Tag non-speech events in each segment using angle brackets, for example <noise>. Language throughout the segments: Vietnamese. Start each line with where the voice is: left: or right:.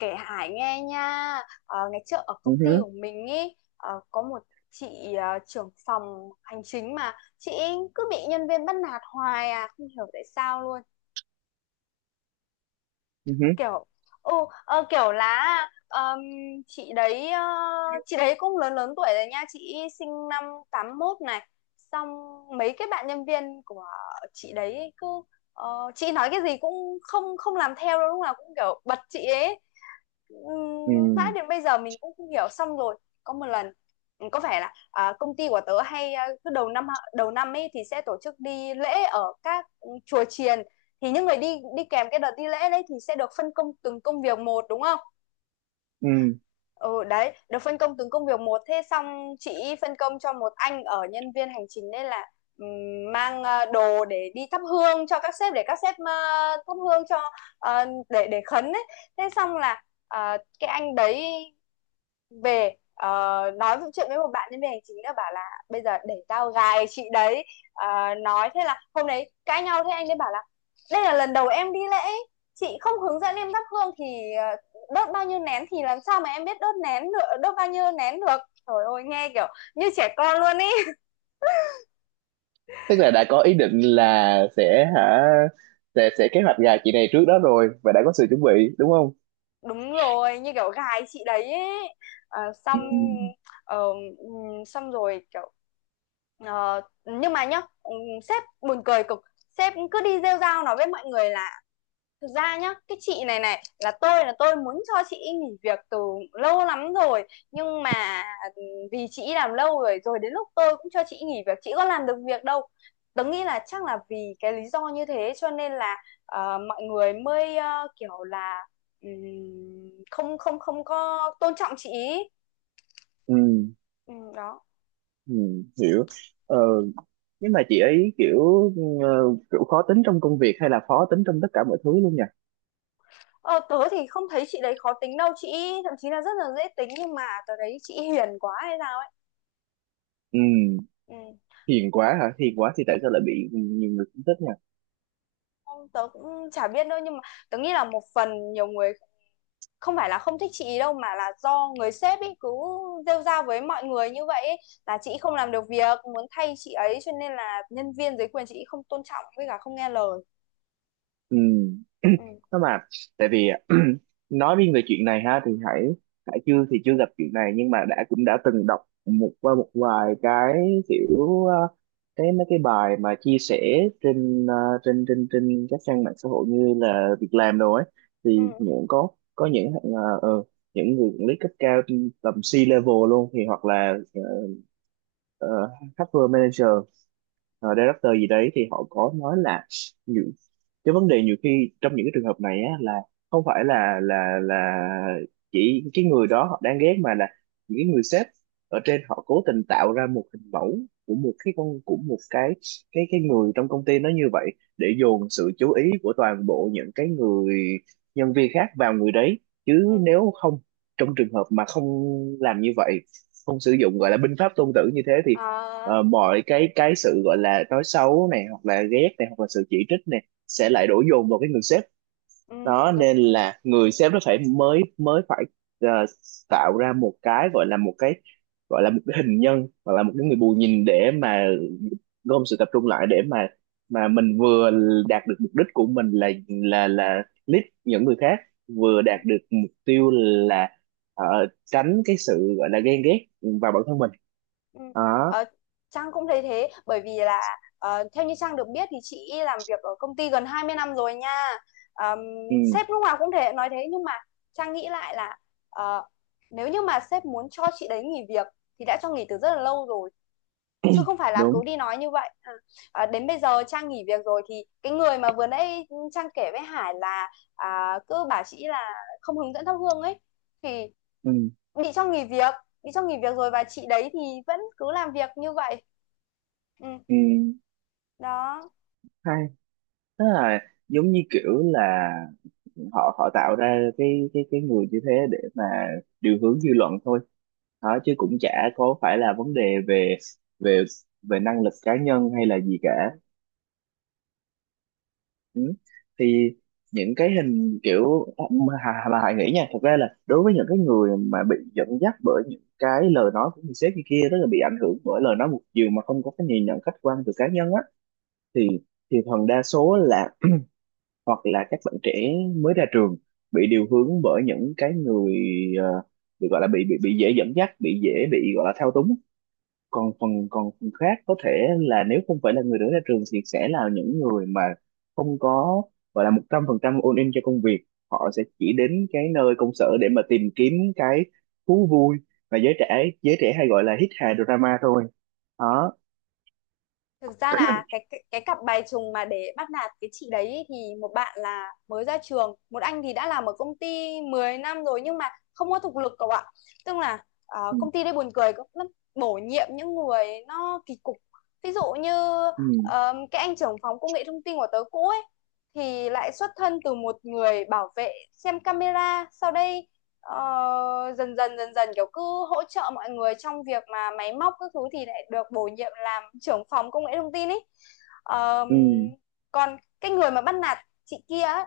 left: Kể Hải nghe nha. Ngày trước ở
right: Ừ
left: công ty
right: hứ,
left: của mình ý, có một chị, trưởng phòng hành chính, mà chị ấy cứ bị nhân viên bắt nạt hoài, không hiểu tại sao luôn.
right: ừ hứ,
left: Kiểu ừ kiểu là, ờm, chị đấy, chị đấy cũng lớn lớn tuổi rồi nha, chị sinh năm 81 này. Xong mấy cái bạn nhân viên của chị đấy cứ, chị nói cái gì cũng không không làm theo đâu, lúc nào cũng kiểu bật chị ấy.
right: ừ,
left: Mãi đến bây giờ mình cũng không hiểu. Xong rồi có một lần có vẻ là, công ty của tớ hay, cứ đầu năm ấy thì sẽ tổ chức đi lễ ở các chùa chiền. Thì những người đi đi kèm cái đợt đi lễ đấy thì sẽ được phân công từng công việc một, đúng không?
right: ừ.
left: Ừ đấy, được phân công từng công việc một, thế xong chị phân công cho một anh ở nhân viên hành chính đấy là mang đồ để đi thắp hương cho các sếp, để các sếp thắp hương, cho để khấn ấy. Thế xong là cái anh đấy về, nói vụ chuyện với một bạn đến về hành chính nữa, bảo là bây giờ để tao gài chị đấy. Nói thế là hôm đấy cãi nhau, thế anh ấy bảo là đây là lần đầu em đi lễ, chị không hướng dẫn em thắp hương thì đốt bao nhiêu nén thì làm sao mà em biết đốt nén được đốt bao nhiêu nén được. Trời ơi, nghe kiểu như trẻ con luôn ý.
right: Tức là đã có ý định là sẽ hả sẽ kế hoạch gà chị này trước đó rồi và đã có sự chuẩn bị, đúng không?
left: Đúng rồi, như kiểu gài chị đấy ấy.
right: Ừ.
left: Xong. ờ, Xong rồi kiểu nhưng mà nhá, sếp buồn cười cực, sếp cứ đi rêu rao nói với mọi người là: Thực ra nhá, cái chị này này là, tôi muốn cho chị ý nghỉ việc từ lâu lắm rồi, nhưng mà ừ, vì chị ý làm lâu rồi rồi đến lúc tôi cũng cho chị ý nghỉ việc, chị có làm được việc đâu. Tớ nghĩ là chắc là vì cái lý do như thế cho nên là mọi người mới kiểu là, ừm, không không không có tôn trọng chị ý.
right: Ừ.
left: Ừ, đó.
right: Ừ. Hiểu. Ờ, nhưng mà chị ấy kiểu ờ, kiểu khó tính trong công việc hay là khó tính trong tất cả mọi thứ luôn nhỉ?
left: Ờ, Tớ thì không thấy chị đấy khó tính đâu, chị ý thậm chí là rất là dễ tính, nhưng mà tớ thấy chị ý hiền quá hay sao ấy.
right: Ừ.
left: Ừ.
right: Hiền quá hả? Hiền quá thì
left: Ừ.
right: tại sao lại bị nhiều người không thích nhỉ?
left: Không, tớ cũng chả biết đâu, nhưng mà tớ nghĩ là một phần nhiều người không phải là không thích chị ý đâu, mà là do người sếp ấy cứ rêu rao với mọi người như vậy ấy, là chị không làm được việc, muốn thay chị ấy, cho nên là nhân viên dưới quyền chị ý không tôn trọng, với cả không nghe lời.
right: Ừ. <clears throat>
left: Ừ.
right: Nó mà Tại vì <clears throat> nói riêng về chuyện này ha, thì hãy chưa thì chưa gặp chuyện này, nhưng mà cũng đã từng đọc qua một vài cái kiểu cái mấy cái bài mà chia sẻ trên trên các trang mạng xã hội, như là việc làm đồ ấy,
left: Ừ.
right: thì
left: Ừ.
right: có những người quản lý cấp cao trên tầm C level luôn, thì hoặc là ờ, HR manager, director gì đấy, thì họ có nói là những cái vấn đề nhiều khi trong những cái trường hợp này á, là không phải là là chỉ cái người đó họ đang ghét, mà là những cái người sếp ở trên họ cố tình tạo ra một hình mẫu của một cái con, của một cái cái người trong công ty nó như vậy để dồn sự chú ý của toàn bộ những cái người nhân viên khác vào người đấy.
left: Ừ.
right: Chứ nếu không, trong trường hợp mà không làm như vậy, không sử dụng gọi là binh pháp Tôn Tử như thế, thì
left: à,
right: mọi cái sự gọi là nói xấu này hoặc là ghét này hoặc là sự chỉ trích này sẽ lại đổ dồn vào cái người sếp
left: ừ,
right: đó,
left: đúng
right: nên
left: rồi.
right: là người sếp nó phải mới mới phải ờ, tạo ra một cái gọi là một cái hình nhân, hoặc là một cái người bù nhìn để mà gom sự tập trung lại, để mà mình vừa đạt được mục đích của mình là là lead những người khác, vừa
left: Ừ.
right: đạt được mục tiêu là ờ, tránh cái sự gọi là ghen ghét vào bản thân mình
left: Ừ.
right: đó.
left: Ờ, Trang cũng thấy thế, bởi vì là theo như Trang được biết thì chị làm việc ở công ty gần 20 năm rồi nha. Ờm,
right: Ừ,
left: Sếp lúc nào cũng thể nói thế, nhưng mà Trang nghĩ lại là ờ, nếu như mà sếp muốn cho chị đấy nghỉ việc thì đã cho nghỉ từ rất là lâu rồi, chứ không phải là
right: đúng.
left: cứ đi nói như vậy. Ừ. Đến bây giờ Trang nghỉ việc rồi thì cái người mà vừa nãy Trang kể với Hải là, cứ bảo chị là không hướng dẫn thắp hương ấy, thì
right: Ừ,
left: bị cho nghỉ việc bị cho nghỉ việc rồi, và chị đấy thì vẫn cứ làm việc như vậy. ừ,
right: ừ,
left: Đó.
right: hay, tức là giống như kiểu là họ họ tạo ra cái cái người như thế để mà điều hướng dư luận thôi đó, chứ cũng chả có phải là vấn đề về về về năng lực cá nhân hay là gì cả. Ừ. Thì những cái hình kiểu mà Hải nghĩ nha, thật ra là đối với những cái người mà bị dẫn dắt bởi những cái lời nói của người sếp như kia, tức là bị ảnh hưởng bởi lời nói một chiều mà không có cái nhìn nhận khách quan từ cá nhân á, thì phần đa số là <clears throat> hoặc là các bạn trẻ mới ra trường bị điều hướng bởi những cái người, ờ, bị gọi là bị dễ dẫn dắt, bị dễ bị gọi là thao túng. Còn phần khác có thể là nếu không phải là người mới ra trường thì sẽ là những người mà không có gọi là 100% all in cho công việc, họ sẽ chỉ đến cái nơi công sở để mà tìm kiếm cái thú vui mà giới trẻ hay gọi là hít hà drama thôi đó.
left: Thực ra là
right: <laughs>
left: cái cặp bài trùng mà để bắt nạt cái chị đấy ý, thì một bạn là mới ra trường, một anh thì đã làm ở công ty 10 năm rồi, nhưng mà không có thực lực cậu ạ. Tức là
right: Ừ.
left: công ty đây buồn cười cũng lắm, bổ nhiệm những người nó kỳ cục, ví dụ như
right: Ừ.
left: cái anh trưởng phòng công nghệ thông tin của tớ cũ ấy thì lại xuất thân từ một người bảo vệ xem camera sau đây. Dần dần dần dần kiểu cứ hỗ trợ mọi người trong việc mà máy móc các thứ, thì lại được bổ nhiệm làm trưởng phòng công nghệ thông tin ý. Ờm,
right: Ừ.
left: Còn cái người mà bắt nạt chị kia ấy,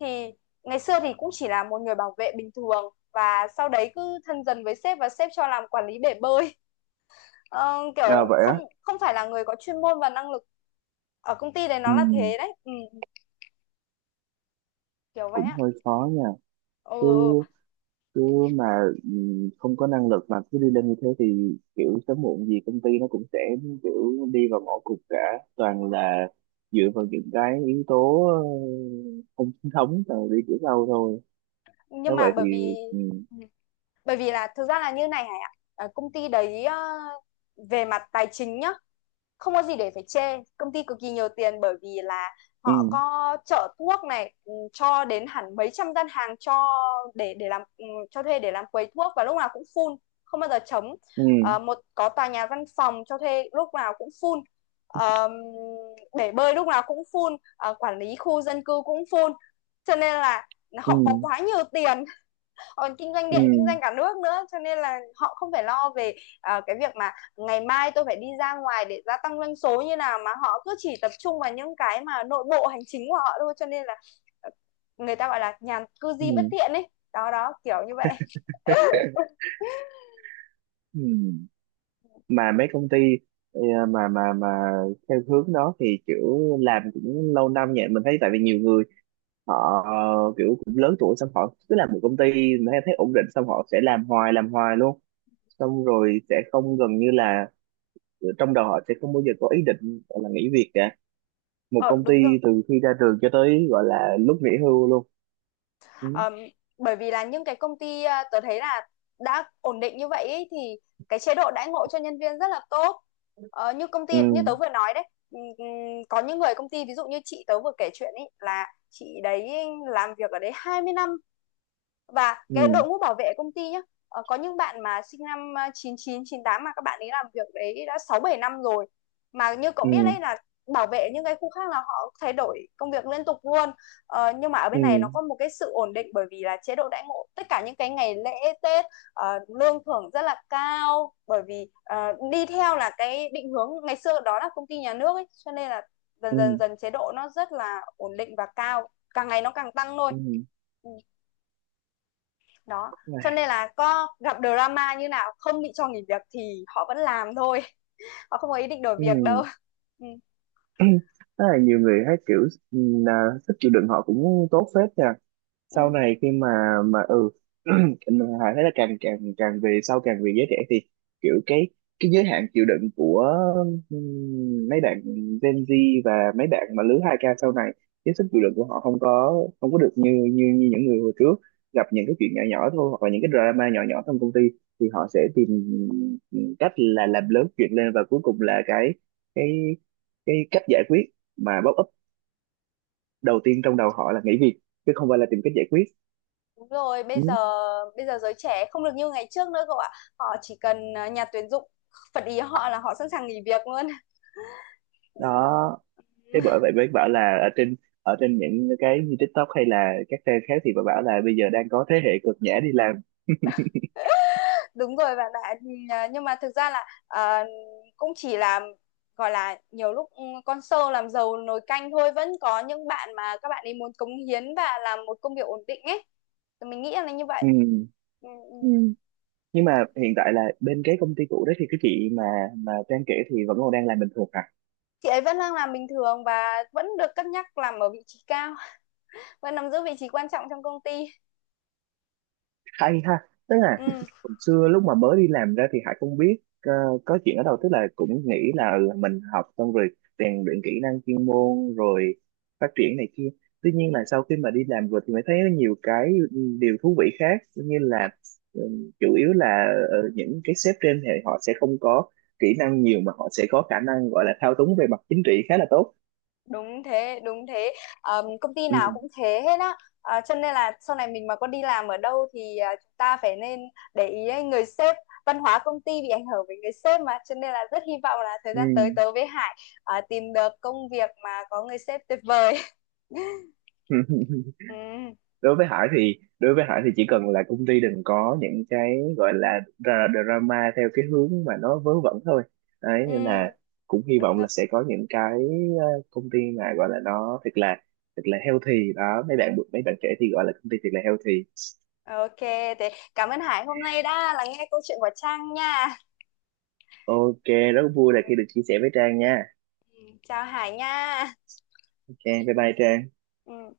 left: thì ngày xưa thì cũng chỉ là một người bảo vệ bình thường, và sau đấy cứ thân dần với sếp và sếp cho làm quản lý bể bơi.
right: À,
left: Kiểu
right: vậy á.
left: không không phải là người có chuyên môn và năng lực, ở công ty đấy
right: Ừ,
left: nó là thế đấy, kiểu vậy
right: cũng
left: á.
right: hơi khó nha. cứ
left: Ừ.
right: cứ mà ừ, không có năng lực mà cứ đi lên như thế thì kiểu sớm muộn gì công ty nó cũng sẽ kiểu đi vào ngõ cụt cả, toàn
left: Ừ.
right: là dựa vào những cái yếu tố không chính thống rồi đi kiểu sau thôi.
left: nhưng
right: Nếu
left: mà
right: vậy thì
left: bởi vì
right: ừ,
left: ừ, Bởi vì là thực ra là như này Hải ạ. Ờ, Công ty đấy về mặt tài chính nhá, không có gì để phải chê. Công ty cực kỳ nhiều tiền, bởi vì là
right: ừ,
left: họ có chợ thuốc này, cho đến hẳn mấy trăm gian hàng cho để làm, cho thuê để làm quầy thuốc, và lúc nào cũng full, không bao giờ trống.
right: ừ,
left: Một có tòa nhà văn phòng cho thuê lúc nào cũng full. Ờ, Bể bơi lúc nào cũng full. Ờ, Quản lý khu dân cư cũng full. Cho nên là
right: ừ,
left: họ có quá nhiều tiền, còn kinh doanh
right: ừ,
left: điện, kinh doanh cả nước nữa, cho nên là họ không phải lo về cái việc mà ngày mai tôi phải đi ra ngoài để gia tăng doanh số như nào, mà họ cứ chỉ tập trung vào những cái mà nội bộ hành chính của họ thôi, cho nên là ờ, người ta gọi là nhàn cư di
right: ừ.
left: bất thiện ấy. Đó đó, kiểu như vậy.
right: <laughs> Ừ. Mà mấy công ty ờ, mà theo hướng đó thì kiểu làm cũng lâu năm nhỉ, mình thấy. Tại vì nhiều người họ kiểu cũng lớn tuổi, xong họ cứ làm một công ty mà thấy ổn định, xong họ sẽ làm hoài luôn, xong rồi sẽ không, gần như là trong đầu họ sẽ không bao giờ có ý định gọi là nghỉ việc cả, một
left: Ờ
right: công ty
left: Đúng rồi.
right: từ khi ra trường cho tới gọi là lúc nghỉ hưu luôn. Ừ,
left: Ờm, Bởi vì là những cái công ty, tớ thấy là đã ổn định như vậy ý, thì cái chế độ đãi ngộ cho nhân viên rất là tốt. Như công
right: ừ,
left: ty như tớ vừa nói đấy, ừm, có những người công ty, ví dụ như chị tớ vừa kể chuyện ấy, là chị đấy làm việc ở đấy 20 năm. Và cái
right: ừ,
left: đội ngũ bảo vệ công ty nhá, có những bạn mà sinh năm chín chín 98, mà các bạn ấy làm việc đấy đã 6 7 năm rồi. Mà như cậu
right: ừ,
left: biết đấy là bảo vệ những cái khu khác là họ thay đổi công việc liên tục luôn. Nhưng mà ở bên
right: ừ,
left: này nó có một cái sự ổn định, bởi vì là chế độ đãi ngộ tất cả những cái ngày lễ Tết, lương thưởng rất là cao, bởi vì đi theo là cái định hướng ngày xưa đó là công ty nhà nước ấy, cho nên là dần
right: ừ,
left: dần dần chế độ nó rất là ổn định và cao, càng ngày nó càng tăng thôi.
right: ừ.
left: Ừ, đó, cho
right: Này,
left: nên là có gặp drama như nào không bị cho nghỉ việc thì họ vẫn làm thôi. <laughs> Họ không có ý định đổi việc đâu.
right: ừ.
left: <laughs> Ừ.
right: <clears throat> Tức là nhiều người thấy kiểu ừ, là sức chịu đựng họ cũng tốt phết nhỉ. Sau
left: Ừ.
right: này khi mà ừ, <clears throat> mà thấy là càng càng càng về sau càng về giới trẻ thì kiểu cái giới hạn chịu đựng của mấy bạn Gen Z và mấy bạn mà lứa 2k sau này, cái sức
left: Ừ.
right: chịu đựng của họ không có, được như như như những người hồi trước, gặp những cái chuyện nhỏ nhỏ thôi hoặc là những cái drama nhỏ nhỏ trong công ty thì họ sẽ tìm cách là làm lớn chuyện lên, và cuối cùng là cái cái cái cách giải quyết mà pop up đầu tiên trong đầu họ là nghỉ việc, chứ không phải là tìm cách giải quyết.
left: Đúng rồi.
right: Ừ.
left: Bây giờ giới trẻ không được như ngày trước nữa cậu ạ, họ chỉ cần nhà tuyển dụng phật ý họ là họ sẵn sàng nghỉ việc luôn. <laughs>
right: Đó, thế bởi vậy mới bảo là ở trên những cái như TikTok hay là các trang khác, thì bà bảo là bây giờ đang có thế hệ cực nhã đi làm.
left: Đúng rồi bạn ạ. Ừ, nhưng mà thực ra là, cũng chỉ là gọi là nhiều lúc, con sâu làm rầu nồi canh thôi, vẫn có những bạn mà các bạn ấy muốn cống hiến và làm một công việc ổn định ấy. Thì mình nghĩ là như
right: Ừ.
left: vậy. Ừ, ừ,
right: Ừ.
left: ừ.
right: Nhưng mà hiện tại là bên cái công ty cũ đó thì cái chị mà Trang kể thì vẫn còn đang làm bình thường hả?
left: Chị ấy vẫn đang làm bình thường và vẫn được cân nhắc làm ở vị trí cao, <laughs> vẫn nắm giữ vị trí quan trọng trong công ty.
right: Hay ha. Tức là
left: Ừ.
right: hồi xưa lúc mà mới đi làm ra thì Hải không biết có chuyện ở đâu, tức là cũng nghĩ là ừ, mình học xong rồi rèn luyện kỹ năng chuyên môn rồi phát triển này kia, tuy nhiên là
left: Ừ.
right: sau khi mà đi làm rồi thì mới thấy có nhiều cái, ừ, điều thú vị khác, như là ừ, chủ yếu là những cái sếp trên thì họ sẽ không có kỹ năng nhiều, mà họ sẽ có khả năng gọi là thao túng về mặt chính trị khá là tốt.
left: Đúng thế, đúng thế. Công ty
right: Ừ.
left: nào cũng thế hết á. À, cho nên là sau này mình mà có đi làm ở đâu thì, chúng ta phải nên để ý ấy, người sếp, văn hóa công ty bị ảnh hưởng bởi người sếp mà, cho nên là rất hy vọng là thời gian tới tớ với Hải tìm được công việc mà có người sếp tuyệt vời. <laughs>
right: Ừ. <laughs>
left: Ừ,
right: Đối với Hải thì đối với Hải thì chỉ cần là công ty đừng có những cái gọi là drama theo cái hướng mà nó vớ vẩn thôi đấy, nên là
left: ừ,
right: cũng hy
left: đúng
right: vọng là
left: rồi.
right: sẽ có những cái ờ, công ty mà gọi là nó thật là healthy đó, mấy bạn trẻ thì gọi là công ty thật là healthy.
left: OK, thế cảm ơn Hải hôm nay đã lắng nghe câu chuyện của Trang nha.
right: OK. Rất vui là khi được chia sẻ với Trang nha.
left: Ừ, chào Hải nha.
right: OK, bye bye Trang.
left: Ừ.